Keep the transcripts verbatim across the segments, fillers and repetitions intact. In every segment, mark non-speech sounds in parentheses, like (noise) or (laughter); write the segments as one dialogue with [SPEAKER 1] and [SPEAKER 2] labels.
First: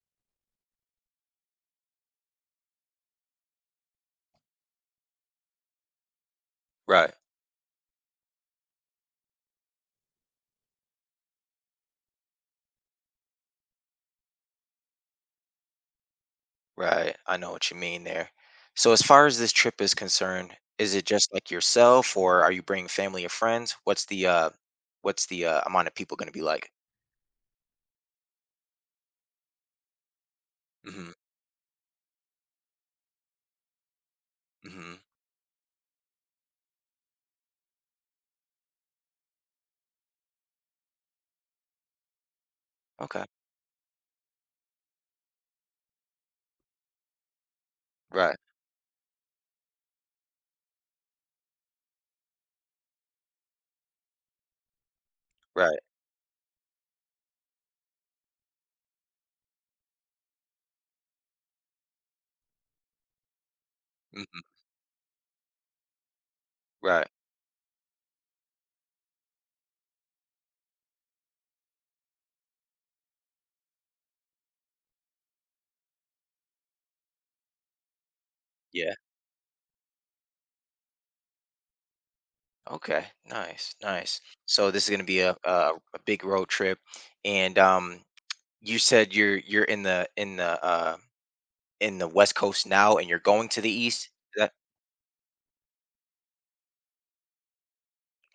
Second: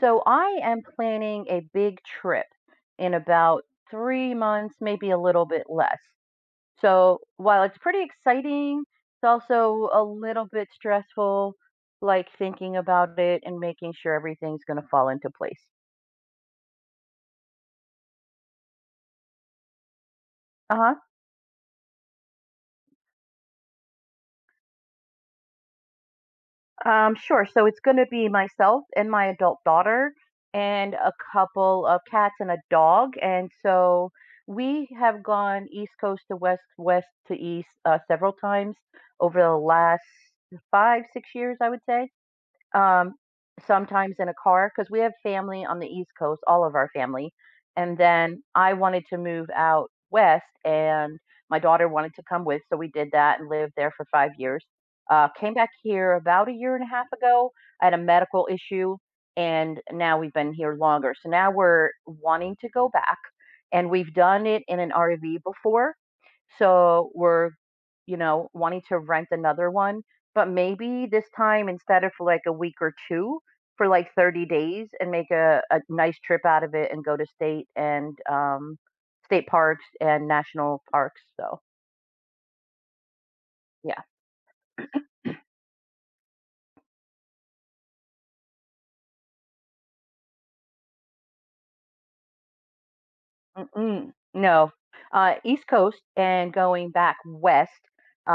[SPEAKER 1] So I am planning a big trip in about three months, maybe a little bit less.
[SPEAKER 2] Right,
[SPEAKER 1] So while it's pretty exciting, it's also a little bit stressful, like thinking about it and making sure everything's going to fall into place.
[SPEAKER 2] right. I know what you mean there. So, as far as this trip is concerned,
[SPEAKER 1] Uh
[SPEAKER 2] is
[SPEAKER 1] huh.
[SPEAKER 2] it just like yourself, or are you bringing family or friends? What's the uh, what's the uh, amount of people going to be like?
[SPEAKER 1] Um, sure. So it's going to be myself and my adult daughter and
[SPEAKER 2] Mm-hmm.
[SPEAKER 1] a couple of cats and a dog. And so we
[SPEAKER 2] Mm-hmm.
[SPEAKER 1] have gone east coast to west, west to east uh, several times over the last five, six years, I would say. Um,
[SPEAKER 2] Okay.
[SPEAKER 1] sometimes in a car because we have family on the East Coast, all of our family, and
[SPEAKER 2] Right.
[SPEAKER 1] then I wanted to move out west, and my daughter wanted to come with, so we did that and lived there for five years. Uh, came back
[SPEAKER 2] Right.
[SPEAKER 1] here about a year and a half ago. I had a medical issue, and now we've been here longer. So now we're wanting to go back, and we've
[SPEAKER 2] Mm-hmm.
[SPEAKER 1] done it in an R V before,
[SPEAKER 2] Right.
[SPEAKER 1] so we're, you know, wanting to rent another one, but maybe this time instead of for, like, a week or two, for, like, thirty days and make a a nice trip out of it and go to state and, um,
[SPEAKER 2] Yeah.
[SPEAKER 1] state parks and national parks, so,
[SPEAKER 2] Okay. Nice.
[SPEAKER 1] yeah.
[SPEAKER 2] Nice. So this is going to be a, a a big road trip, and um, you said you're you're in the in the uh in the West Coast now, and you're going to the East.
[SPEAKER 1] Mm-mm,
[SPEAKER 2] Is that
[SPEAKER 1] no. Uh, East Coast and going back west.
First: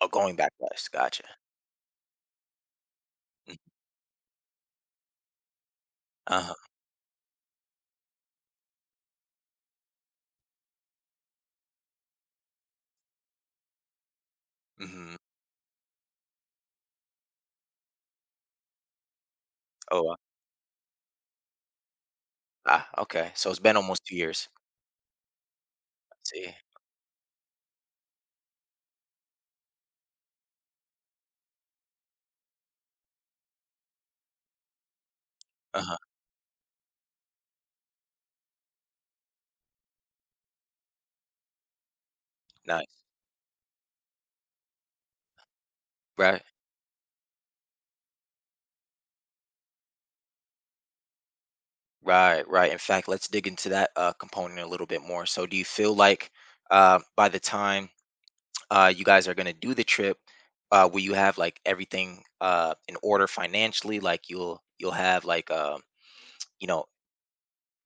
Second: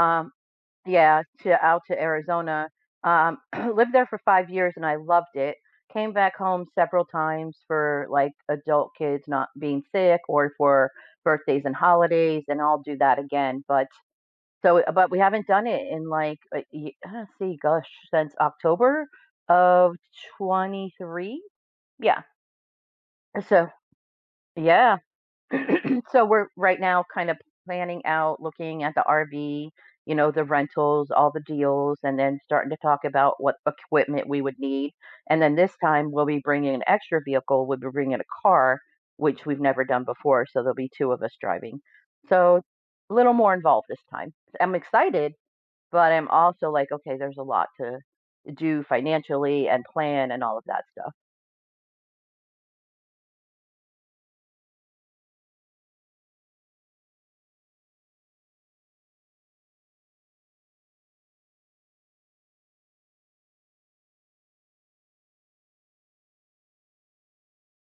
[SPEAKER 2] Oh, going back west.
[SPEAKER 1] Yeah,
[SPEAKER 2] Gotcha.
[SPEAKER 1] to out to Arizona. Um, (clears throat) Lived there for five years and I loved it. Came back
[SPEAKER 2] Uh huh.
[SPEAKER 1] home several times for, like, adult kids not being sick or for birthdays and holidays, and I'll do that again, but so but
[SPEAKER 2] Mm-hmm.
[SPEAKER 1] we haven't done it in, like, a ye uh, see, gosh, since October of
[SPEAKER 2] Oh,
[SPEAKER 1] twenty-three? Yeah,
[SPEAKER 2] ah, okay. So it's
[SPEAKER 1] so
[SPEAKER 2] been almost two years.
[SPEAKER 1] yeah.
[SPEAKER 2] I
[SPEAKER 1] So we're
[SPEAKER 2] see.
[SPEAKER 1] right now kind of planning out, looking at the R V, you know, the rentals, all the deals, and then starting to talk about what equipment we would need. And then this
[SPEAKER 2] Uh-huh.
[SPEAKER 1] time we'll be bringing an extra vehicle. We'll be bringing a car, which we've never done before. So there'll be two of us driving. So
[SPEAKER 2] Nice.
[SPEAKER 1] a little more involved this time. I'm excited, but I'm
[SPEAKER 2] Right.
[SPEAKER 1] also like, okay, there's a lot to do financially and plan and all of that stuff.
[SPEAKER 2] Right, right. In fact, let's dig into that, uh, component a little bit more. So do you feel like, uh, by the time, uh, you guys are gonna do the trip, uh, will you have, like, everything, uh, in order financially? Like, you'll you'll have, like, uh you know,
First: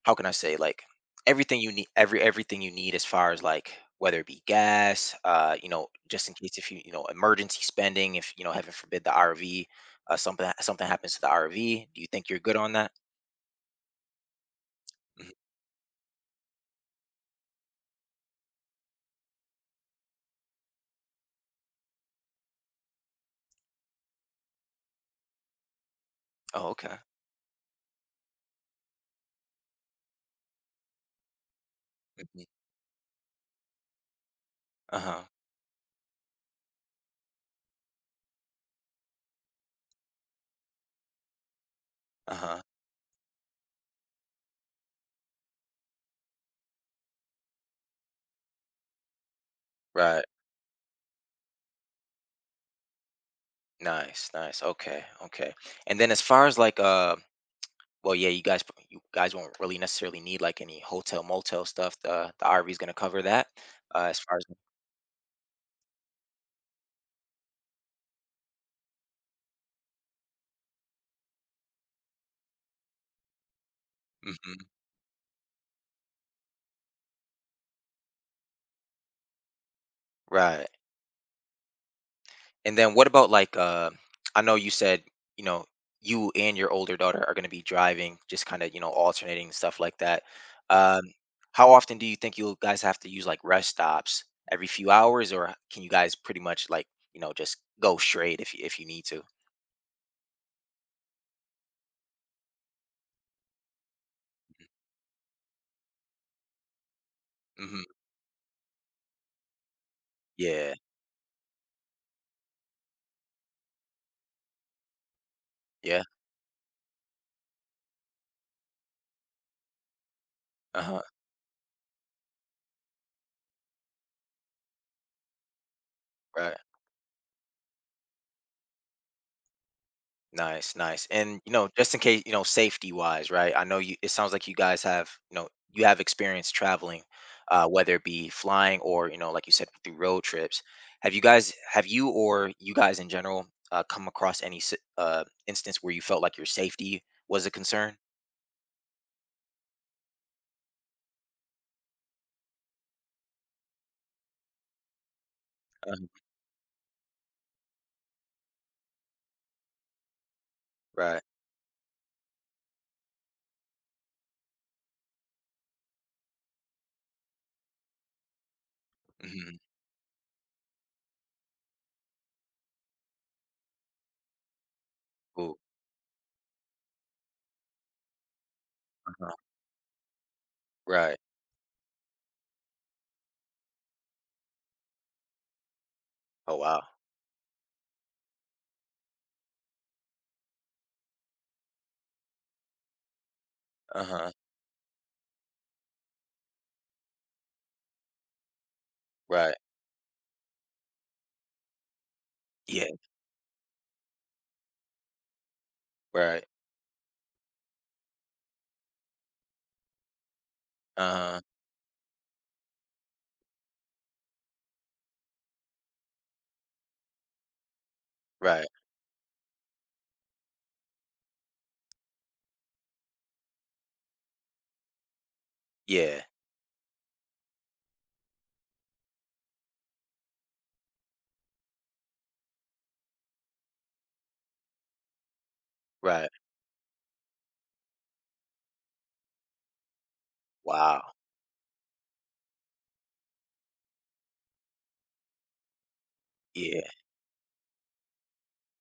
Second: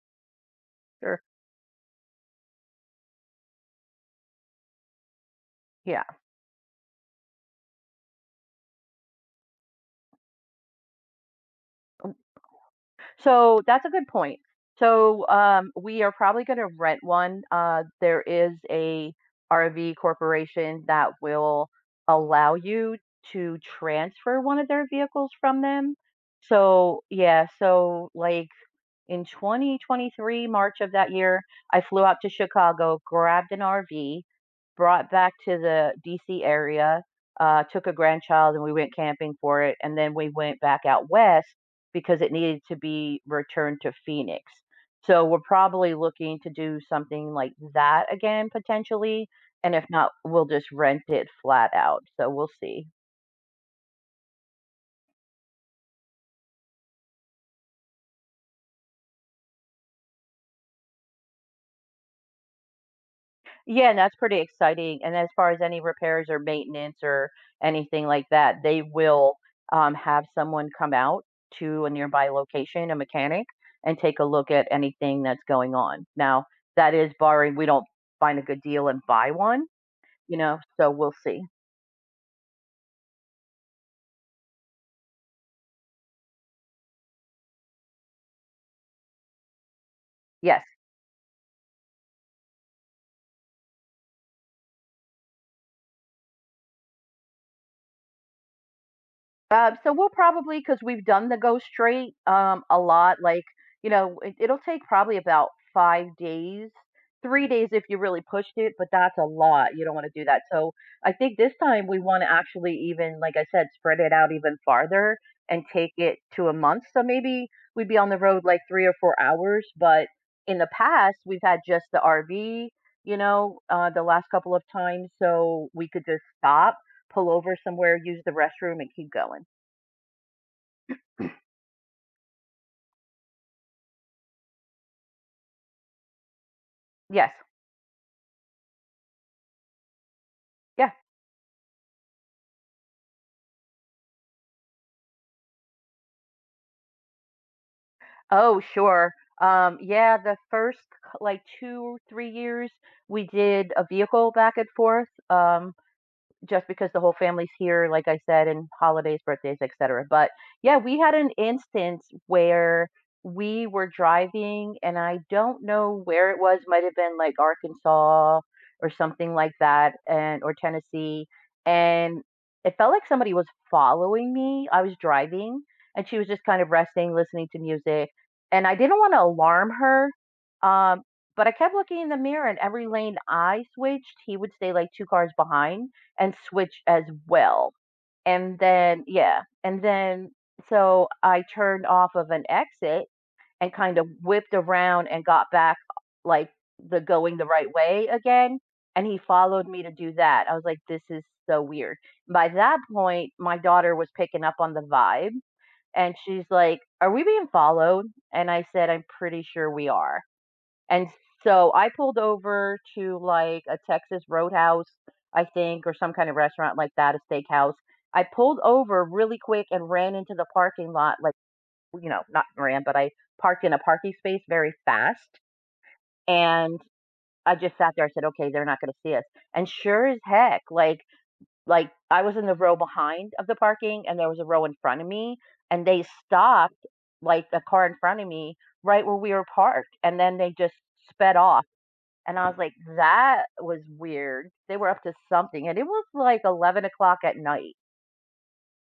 [SPEAKER 2] how can I say like
[SPEAKER 1] Sure.
[SPEAKER 2] everything you need every everything you need as far as like whether it be gas, uh, you know,
[SPEAKER 1] Yeah.
[SPEAKER 2] just in case if you you know emergency spending, if you know heaven forbid the R V, uh, something something happens to the R V, do you think you're good on that?
[SPEAKER 1] So that's a good point. So
[SPEAKER 2] Mhm.
[SPEAKER 1] um, we are probably going to rent one. Uh, there is a R V corporation that will allow you to transfer one of their vehicles from them.
[SPEAKER 2] Oh, okay.
[SPEAKER 1] So yeah, so like in twenty twenty-three, March of that year, I flew out to
[SPEAKER 2] Hmm.
[SPEAKER 1] Chicago, grabbed an R V,
[SPEAKER 2] Uh
[SPEAKER 1] brought
[SPEAKER 2] huh.
[SPEAKER 1] back to the D C area, uh, took a grandchild and we went camping for it. And then we went back out west because it
[SPEAKER 2] Uh huh.
[SPEAKER 1] needed to be returned to Phoenix. So we're probably looking to do something like that again potentially. And if not,
[SPEAKER 2] Right.
[SPEAKER 1] we'll just rent it flat out. So we'll see.
[SPEAKER 2] Nice. Nice. Okay. Okay. And then as far as like uh, well, yeah, you guys p- you guys won't really necessarily need like any hotel motel stuff. The the R V is gonna cover that.
[SPEAKER 1] Yeah, and
[SPEAKER 2] Uh,
[SPEAKER 1] that's
[SPEAKER 2] as far
[SPEAKER 1] pretty
[SPEAKER 2] as
[SPEAKER 1] exciting, and as far as any repairs or maintenance or anything like that, they will, um, have someone come out to a nearby location, a mechanic, and take a look
[SPEAKER 2] mhm,
[SPEAKER 1] at anything that's going on. Now, that is barring we don't find a good deal and buy one, you know,
[SPEAKER 2] right.
[SPEAKER 1] so we'll see.
[SPEAKER 2] And then what about like uh I know you said, you know, you and your older daughter are going to be driving, just kind of, you know, alternating and stuff like that.
[SPEAKER 1] Yes.
[SPEAKER 2] Um how often do you think you guys have to use like rest stops? Every few hours or can you guys pretty much like, you know, just go straight if you if you need to?
[SPEAKER 1] Uh, so we'll probably, because 'cause we've done the go straight, um, a lot, like, you know, it it'll take probably about five days, three days if
[SPEAKER 2] Mhm.
[SPEAKER 1] you really pushed it, but that's a lot, you don't wanna do that,
[SPEAKER 2] Yeah.
[SPEAKER 1] so I think this time we wanna actually even, like I said, spread it out even farther and take
[SPEAKER 2] Yeah.
[SPEAKER 1] it to a month, so maybe we'd be on the road, like, three or four hours, but in the
[SPEAKER 2] Uh-huh.
[SPEAKER 1] past, we've had just the R V, you know, uh, the last couple of times, so we could just
[SPEAKER 2] Right.
[SPEAKER 1] stop, pull over somewhere, use the restroom, and keep going.
[SPEAKER 2] Nice, nice. And you know, just in case, you know, safety wise, right? I know you it sounds like you guys have, you know, you have experience traveling,
[SPEAKER 1] Yes.
[SPEAKER 2] uh, whether it be flying or, you know, like you said, through road trips.
[SPEAKER 1] Yeah.
[SPEAKER 2] Have you guys have you or you guys in general uh, come across any si- uh instance where you felt like your safety was a concern?
[SPEAKER 1] Oh, sure. Um, yeah, the first, c like, two, three years, we did a vehicle back and forth, um,
[SPEAKER 2] Uh,
[SPEAKER 1] just because the whole family's here, like I said, and holidays, birthdays, et cetera. But yeah, we had
[SPEAKER 2] right.
[SPEAKER 1] an instance where we were driving, and I don't know where it was. Might have been like Arkansas or something like
[SPEAKER 2] Hmm.
[SPEAKER 1] that, and or Tennessee. And it felt like somebody was following me. I was
[SPEAKER 2] Ooh,
[SPEAKER 1] driving, and she was just kind of resting, listening to music. And I didn't want to
[SPEAKER 2] uh-huh.
[SPEAKER 1] alarm her, um,
[SPEAKER 2] Right.
[SPEAKER 1] but I kept looking in the mirror, and every lane I switched, he would stay like two cars behind and
[SPEAKER 2] Oh wow.
[SPEAKER 1] switch as well. And then yeah, and then so I turned off of an exit and kind of
[SPEAKER 2] Uh-huh.
[SPEAKER 1] whipped around and got back, like, the going the right way again, and he
[SPEAKER 2] Right.
[SPEAKER 1] followed me to do that. I was like, "This is so weird." By that
[SPEAKER 2] Yeah.
[SPEAKER 1] point, my daughter was picking up on the vibe, and
[SPEAKER 2] Right.
[SPEAKER 1] she's like, "Are we being followed?" And I said, "I'm pretty sure we are." And
[SPEAKER 2] Uh-huh.
[SPEAKER 1] so I pulled over to, like, a Texas Roadhouse, I think, or some kind of restaurant like that, a steakhouse. I pulled
[SPEAKER 2] Right.
[SPEAKER 1] over really quick and ran into the parking lot, like, you know, not ran, but I parked in a parking space very fast,
[SPEAKER 2] Yeah.
[SPEAKER 1] and I just sat there, I said, "Okay, they're not gonna see us." And sure as heck, like like, I was in the row behind of the parking, and there was a row in front of me, and they
[SPEAKER 2] Right.
[SPEAKER 1] stopped, like, the car in front of me right where we were parked, and then they just
[SPEAKER 2] Wow.
[SPEAKER 1] sped off. And I was like, "That was weird." They were up to something, and it was like
[SPEAKER 2] Yeah.
[SPEAKER 1] eleven o'clock at night.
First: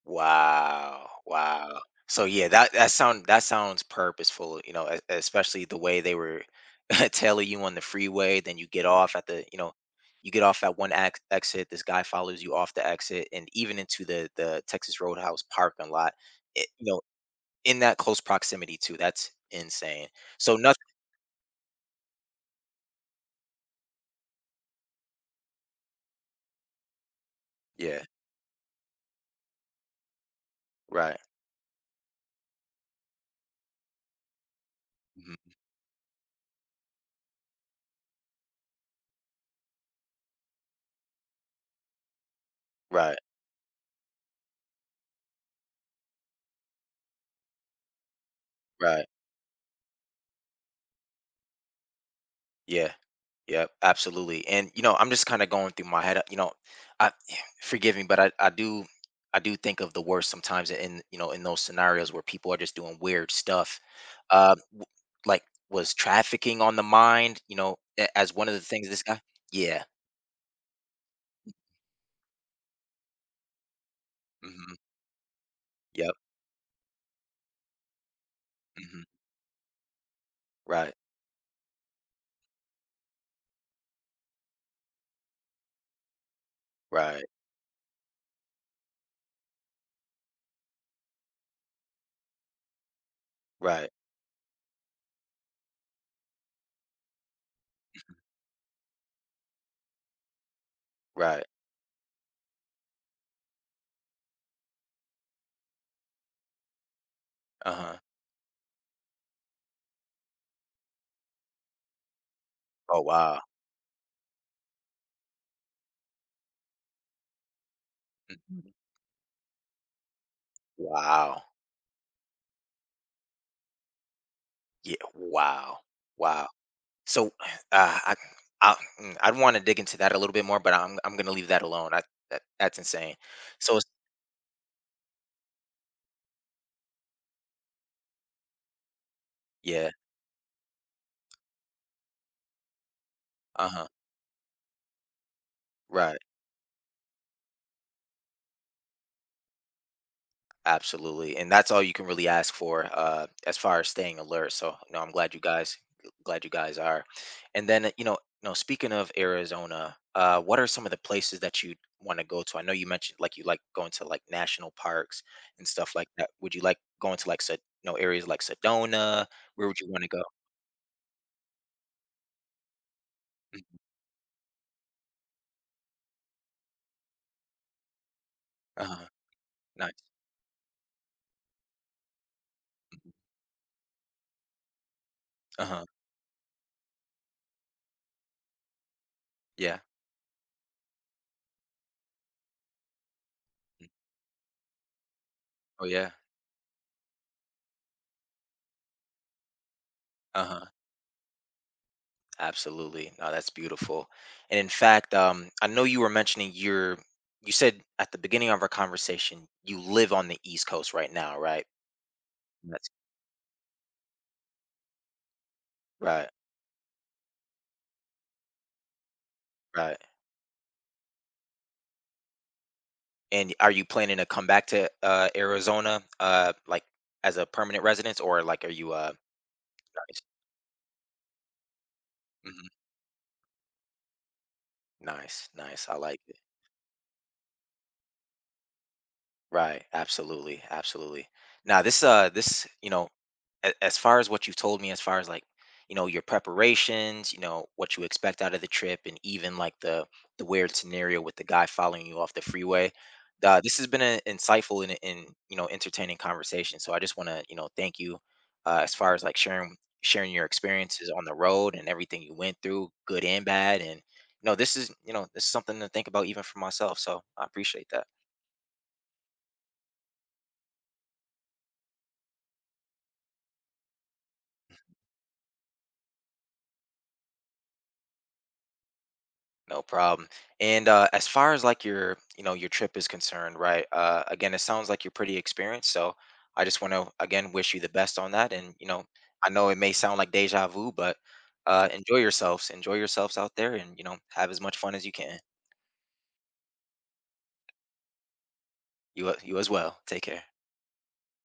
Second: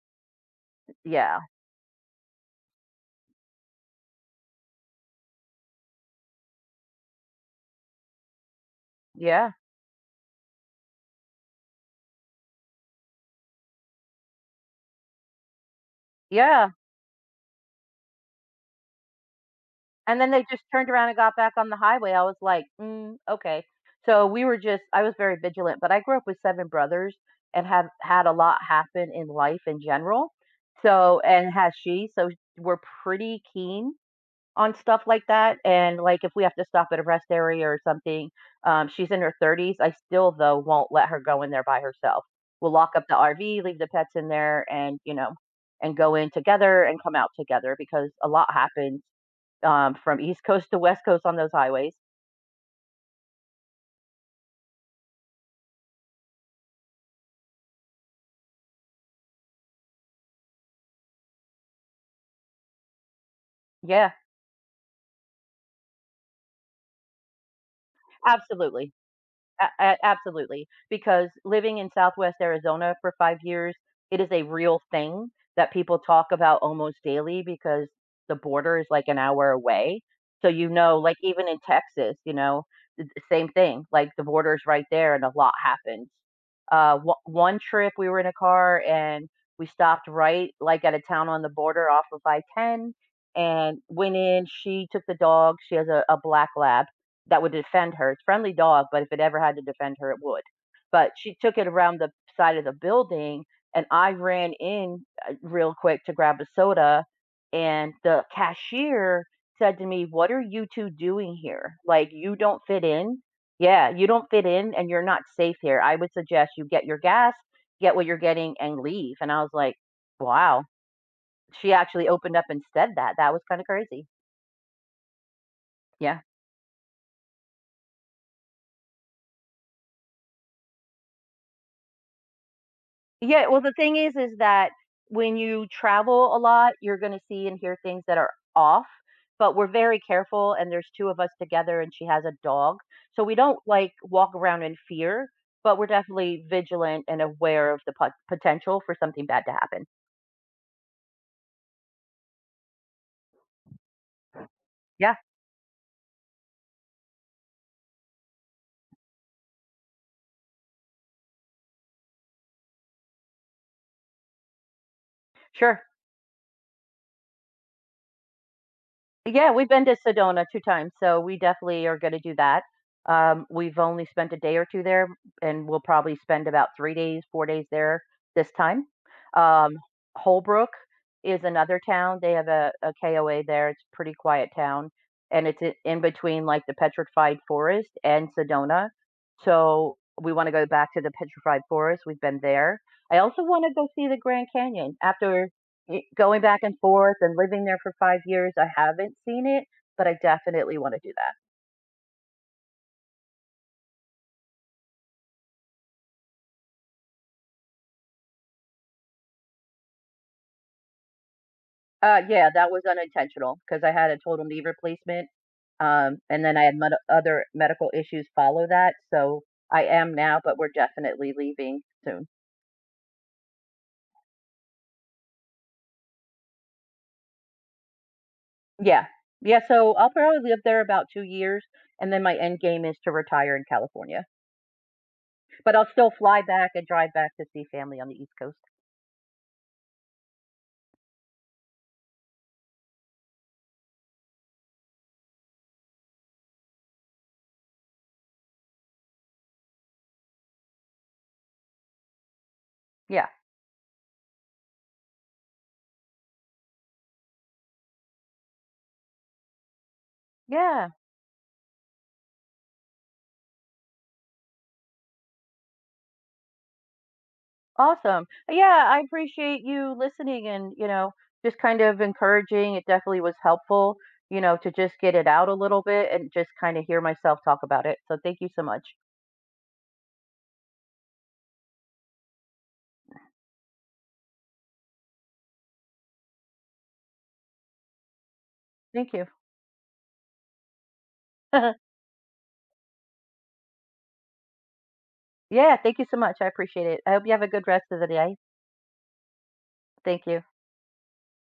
[SPEAKER 2] Wow,
[SPEAKER 1] Yeah.
[SPEAKER 2] wow. So yeah, that that sound that sounds purposeful, you know, e- especially the way they were (laughs) tailing you on the freeway, then you get off at the,
[SPEAKER 1] Yeah.
[SPEAKER 2] you know, you get off at one ex exit, this guy follows you off the exit and even into the the Texas Roadhouse parking lot. It,
[SPEAKER 1] Yeah.
[SPEAKER 2] you know, in that close proximity too. That's insane.
[SPEAKER 1] And then they
[SPEAKER 2] So
[SPEAKER 1] just
[SPEAKER 2] nothing,
[SPEAKER 1] turned around and got back on the highway. I was like, "Mm, okay." So we were just I was very vigilant, but I grew up with seven brothers and have
[SPEAKER 2] yeah,
[SPEAKER 1] had a lot happen in life in general.
[SPEAKER 2] right.
[SPEAKER 1] So and has she, so we're pretty keen on stuff like
[SPEAKER 2] Mhm,
[SPEAKER 1] that, and, like, if we have to stop at a rest area or something, um, she's in her thirties, I still, though, won't let her go in there by herself. We'll lock up the
[SPEAKER 2] right,
[SPEAKER 1] R V, leave the pets in there, and, you know, and go in together and come out together because a lot happens,
[SPEAKER 2] right.
[SPEAKER 1] um, from East Coast to West Coast on those highways.
[SPEAKER 2] Yeah. Yep, absolutely. And you know, I'm just kind of going through my head. uh, You know, I (sighs) forgive me, but I, I do I do think of the worst sometimes in you know in those scenarios where people are just doing weird stuff.
[SPEAKER 1] Yeah,
[SPEAKER 2] Um, w- like was trafficking on the mind? You know, a- as one of the things
[SPEAKER 1] absolutely.
[SPEAKER 2] this guy.
[SPEAKER 1] A
[SPEAKER 2] Yeah.
[SPEAKER 1] a Absolutely, because living in Southwest Arizona for five years, it is a
[SPEAKER 2] Hmm.
[SPEAKER 1] real thing that people
[SPEAKER 2] Yep.
[SPEAKER 1] talk about almost daily because the border is
[SPEAKER 2] Hmm.
[SPEAKER 1] like an hour away. So, you
[SPEAKER 2] Right.
[SPEAKER 1] know, like, even in Texas, you know, same thing. Like the border's right there, and a lot happened. Uh, w-
[SPEAKER 2] Right.
[SPEAKER 1] one trip we were in a car and we stopped right like at a town on the border off of I ten, and
[SPEAKER 2] Right.
[SPEAKER 1] went in. She took the dog. She has a, a black lab that would defend her. It's a friendly dog, but if it ever had to defend her, it would. But she
[SPEAKER 2] Right.
[SPEAKER 1] took it around the side of the building, and I ran in uh, real quick to grab a soda,
[SPEAKER 2] Uh
[SPEAKER 1] and
[SPEAKER 2] huh.
[SPEAKER 1] the cashier said to me, "What are you two doing here? Like, you don't fit
[SPEAKER 2] Oh
[SPEAKER 1] in.
[SPEAKER 2] wow.
[SPEAKER 1] Yeah, you don't fit in and you're not safe here. I would suggest you get your gas, get what you're getting,
[SPEAKER 2] Mhm.
[SPEAKER 1] and leave." And I was like, "Wow."
[SPEAKER 2] Wow.
[SPEAKER 1] She actually opened up and said that. That was kinda crazy.
[SPEAKER 2] Yeah. Wow.
[SPEAKER 1] Yeah.
[SPEAKER 2] Wow. So uh, I, I mm, I'd want to dig into that a little bit more, but I'm I'm gonna leave that alone. I that, that's insane.
[SPEAKER 1] Yeah, well, the
[SPEAKER 2] So it's,
[SPEAKER 1] thing is is that when you travel a lot, you're gonna see and hear things that are off, but we're
[SPEAKER 2] yeah,
[SPEAKER 1] very careful, and there's two of us together, and she has a dog, so we don't,
[SPEAKER 2] uh huh,
[SPEAKER 1] like, walk around in fear, but we're
[SPEAKER 2] right,
[SPEAKER 1] definitely vigilant and aware of the pot potential for something bad to happen.
[SPEAKER 2] absolutely, and that's all you can really ask for uh, as far as staying alert. So no, I'm
[SPEAKER 1] Yeah,
[SPEAKER 2] glad you guys glad you guys are, and then uh, you know you know speaking of Arizona, uh, what are some of the places that you want to go to? I know you mentioned like you like going to like national parks and
[SPEAKER 1] sure.
[SPEAKER 2] stuff like that. Would you like going to like Sed- you know areas like Sedona?
[SPEAKER 1] Yeah,
[SPEAKER 2] Where
[SPEAKER 1] we've
[SPEAKER 2] would
[SPEAKER 1] been
[SPEAKER 2] you
[SPEAKER 1] to
[SPEAKER 2] want to go?
[SPEAKER 1] Sedona two times, so we definitely are gonna do that. Um,
[SPEAKER 2] Mhm.
[SPEAKER 1] we've only spent a day or two there, and we'll probably spend about three days, four days there this time.
[SPEAKER 2] Uh-huh.
[SPEAKER 1] Um,
[SPEAKER 2] Nice.
[SPEAKER 1] Holbrook is another town. They have a K O A there. It's a pretty quiet town, and it's I
[SPEAKER 2] Uh-huh.
[SPEAKER 1] in between, like, the Petrified Forest and Sedona.
[SPEAKER 2] Yeah.
[SPEAKER 1] So we wanna go back to the Petrified Forest. We've been there. I also wanna
[SPEAKER 2] Mm.
[SPEAKER 1] go see the Grand Canyon. After
[SPEAKER 2] Oh
[SPEAKER 1] Y
[SPEAKER 2] yeah.
[SPEAKER 1] going back and forth and living there for five years, I haven't seen it, but I
[SPEAKER 2] Uh-huh.
[SPEAKER 1] definitely wanna do that.
[SPEAKER 2] Absolutely. No, that's beautiful. And in fact, um, I know you were mentioning your you said at the beginning of our conversation, you live on the East Coast right now, right?
[SPEAKER 1] Uh, yeah, that was
[SPEAKER 2] That's
[SPEAKER 1] unintentional because I had a total knee replacement, um,
[SPEAKER 2] right,
[SPEAKER 1] and then I had med other medical issues follow that, so I
[SPEAKER 2] right.
[SPEAKER 1] am now, but we're definitely leaving soon.
[SPEAKER 2] And are you planning to come back to uh Arizona uh like as a permanent residence or like are you
[SPEAKER 1] Yeah.
[SPEAKER 2] uh
[SPEAKER 1] Yeah, so I'll
[SPEAKER 2] nice?
[SPEAKER 1] probably live there about two years, and then my end
[SPEAKER 2] Mhm.
[SPEAKER 1] game is to retire in California,
[SPEAKER 2] Nice,
[SPEAKER 1] but
[SPEAKER 2] nice.
[SPEAKER 1] I'll
[SPEAKER 2] I
[SPEAKER 1] still
[SPEAKER 2] like it.
[SPEAKER 1] fly back and drive back to see family on the East Coast.
[SPEAKER 2] Right. Absolutely. Absolutely. Now this uh this, you know, a- as far as what you've told me, as far as like, you know, your preparations, you know, what you expect out of the trip and even like the the weird scenario with the guy following you off the freeway.
[SPEAKER 1] Yeah.
[SPEAKER 2] Uh, this has been an insightful and, and you know entertaining conversation. So I just want to you know thank you uh, as far as like sharing sharing your
[SPEAKER 1] Yeah.
[SPEAKER 2] experiences on the road and everything you went through, good and bad. And you know this is you know this is something to think about even for myself. So I appreciate that.
[SPEAKER 1] Awesome. Yeah, I appreciate you listening and, you know, just kind of encouraging. It definitely was helpful, you know, to just get it out a little bit and just kind of hear myself talk about it. So thank you so much.
[SPEAKER 2] No problem. And uh, as far as like your, you know, your trip is concerned, right? Uh, again, it sounds like you're pretty experienced. So I just want to again wish you the best on that. And you know,
[SPEAKER 1] Thank you.
[SPEAKER 2] I know it may sound like deja vu, but uh,
[SPEAKER 1] (laughs)
[SPEAKER 2] enjoy yourselves. Enjoy yourselves out there, and you know, have as much fun as you can.
[SPEAKER 1] Yeah, thank you so much. I appreciate it. I hope you have a good rest of the day.
[SPEAKER 2] You a- you as well. Take
[SPEAKER 1] Thank you.
[SPEAKER 2] care.